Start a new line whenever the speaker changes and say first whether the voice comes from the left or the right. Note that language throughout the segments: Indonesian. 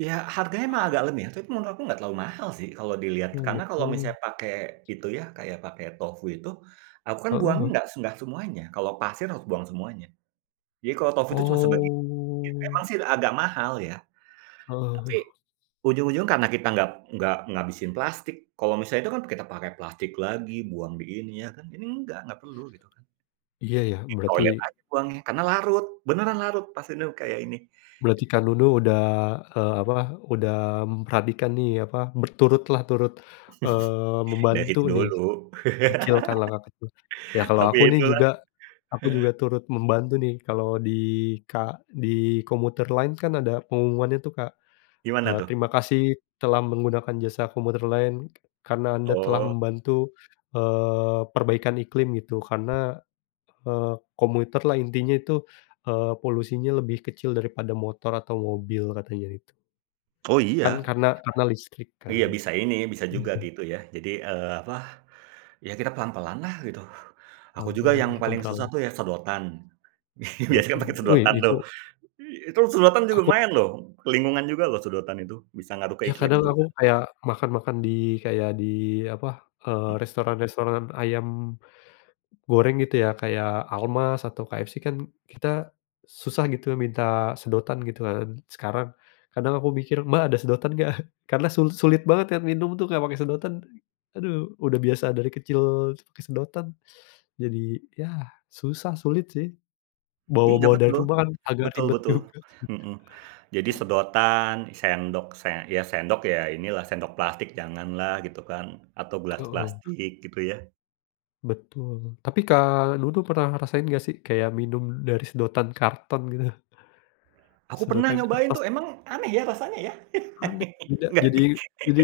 right: Ya, harganya emang agak lem ya, tapi menurut aku nggak terlalu mahal sih, kalau dilihat.
left: Oh,
right: Karena
left: gitu.
right: kalau misalnya pakai, itu ya, kayak pakai tofu itu, aku kan buangnya
left: Heeh.
right: nggak se nggak semuanya. Kalau pasir harus buang semuanya. Jadi kalau tofu itu cuma sebagi i
left: Oh
right: emang sih agak mahal ya. Tapi,
left: Heeh.
right: ujung-ujung karena kita nggap nggak ngabisin plastik. Kalau misalnya itu kan, kita pakai plastik lagi, buang di ini, ya kan? Ini enggak, nggak perlu, gitu kan.
left: Iya, ya.
right: Di
left: Berarti
right: toilet aja buangnya karena larut, beneran larut, pas inau kayak ini.
left: Berarti
right: Git
left: Kak Nunu udah, e apa, udah memperhatikan nih, apa, berturut lah, turut, eee,
right: Dari
left: membantu nih,
right: dulu.
left: kecil ka langkah kecil. Ya kalau
right: Tapi,
left: aku
right: ya
left: nih
right: itulah.
left: juga, aku juga
right: Heeh.
left: turut membantu nih, kalau di ka di commuter line kan ada pengumumannya tuh, Kak. E
right: Gimana tuh?
left: terima kasih telah menggunakan jasa commuter line, karena Anda telah
right: Oh.
left: membantu, eee, perbaikan iklim, gitu. Karena, e commuter lah intinya itu, e polusinya lebih kecil daripada motor atau mobil. Katanya itu.
right: Oh iya.
left: Kan karena karena listrik
right: Iya
left: kan.
right: bisa ini, bisa juga, gitu ya. Jadi, eee apa, ya kita pelan-pelan lah, gitu. Aku juga
left: Pelan-pelan
right: yang
left: kita
right: paling susah
left: beralih.
right: tuh ya sedotan. Biasanya kan
left: Sedotan,
right: pakai
left: woi
right: sedotan tuh.
left: itu
right: I itu sedotan juga
left: Aku
right: lumayan loh. Lingkungan juga loh sedotan itu. Bisa ngaruh ke
left: Ya,
right: iklim
left: kadang aku
right: juga.
left: kayak, makan-makan di, kayak di, apa, eee,
right: Hmm.
left: restoran-restoran ayam goreng, gitu ya. Kayak Almaz atau KFC kan, kita susah gitu ya minta sedotan, gitu kan sekarang. Kadang aku mikir, "Mbak ada sedotan nggak?" Karena sul sulit banget kan, minum tuh nggak pake sedotan. Aduh, udah biasa dari kecil pakai sedotan. Jadi, yah susah, sulit sih.
right: Iya
left: Bawa-bawa dari
right: betul.
left: rumah kan, agak
right: Betul
left: ribet
right: betul.
left: juga sih.
right: Heeh. Jadi sedotan, sendok se ya sendok, ya inilah, sendok plastik janganlah, gitu kan. Atau gelas
left: Heeh.
right: plastik, gitu ya.
left: Betul. Tapi Kak Nunu pernah rasain nggak sih? Kayak minum dari sedotan karton, gitu?
right: Aku pernah
left: Sedotan
right: nyobain
left: kertas.
right: tuh. Emang aneh ya? Rasanya ya?
left: Aneh, tidak
right: Nggak
left: jadi jadi,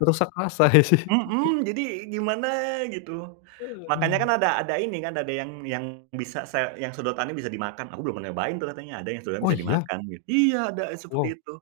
left: merusak rasa ya sih.
right: Mhm. Jadi, gimana gitu.
left: E
right: Makanya kan
left: aduh.
right: ada ada ini kan, ada yang yang bisa se yang sedotannya bisa dimakan. Aku belum pernah nyobain tuh, katanya ada yang sedotannya
left: Oh
right: bisa
left: iya?
right: dimakan, git Iya, ada seperti
left: Wow.
right: itu.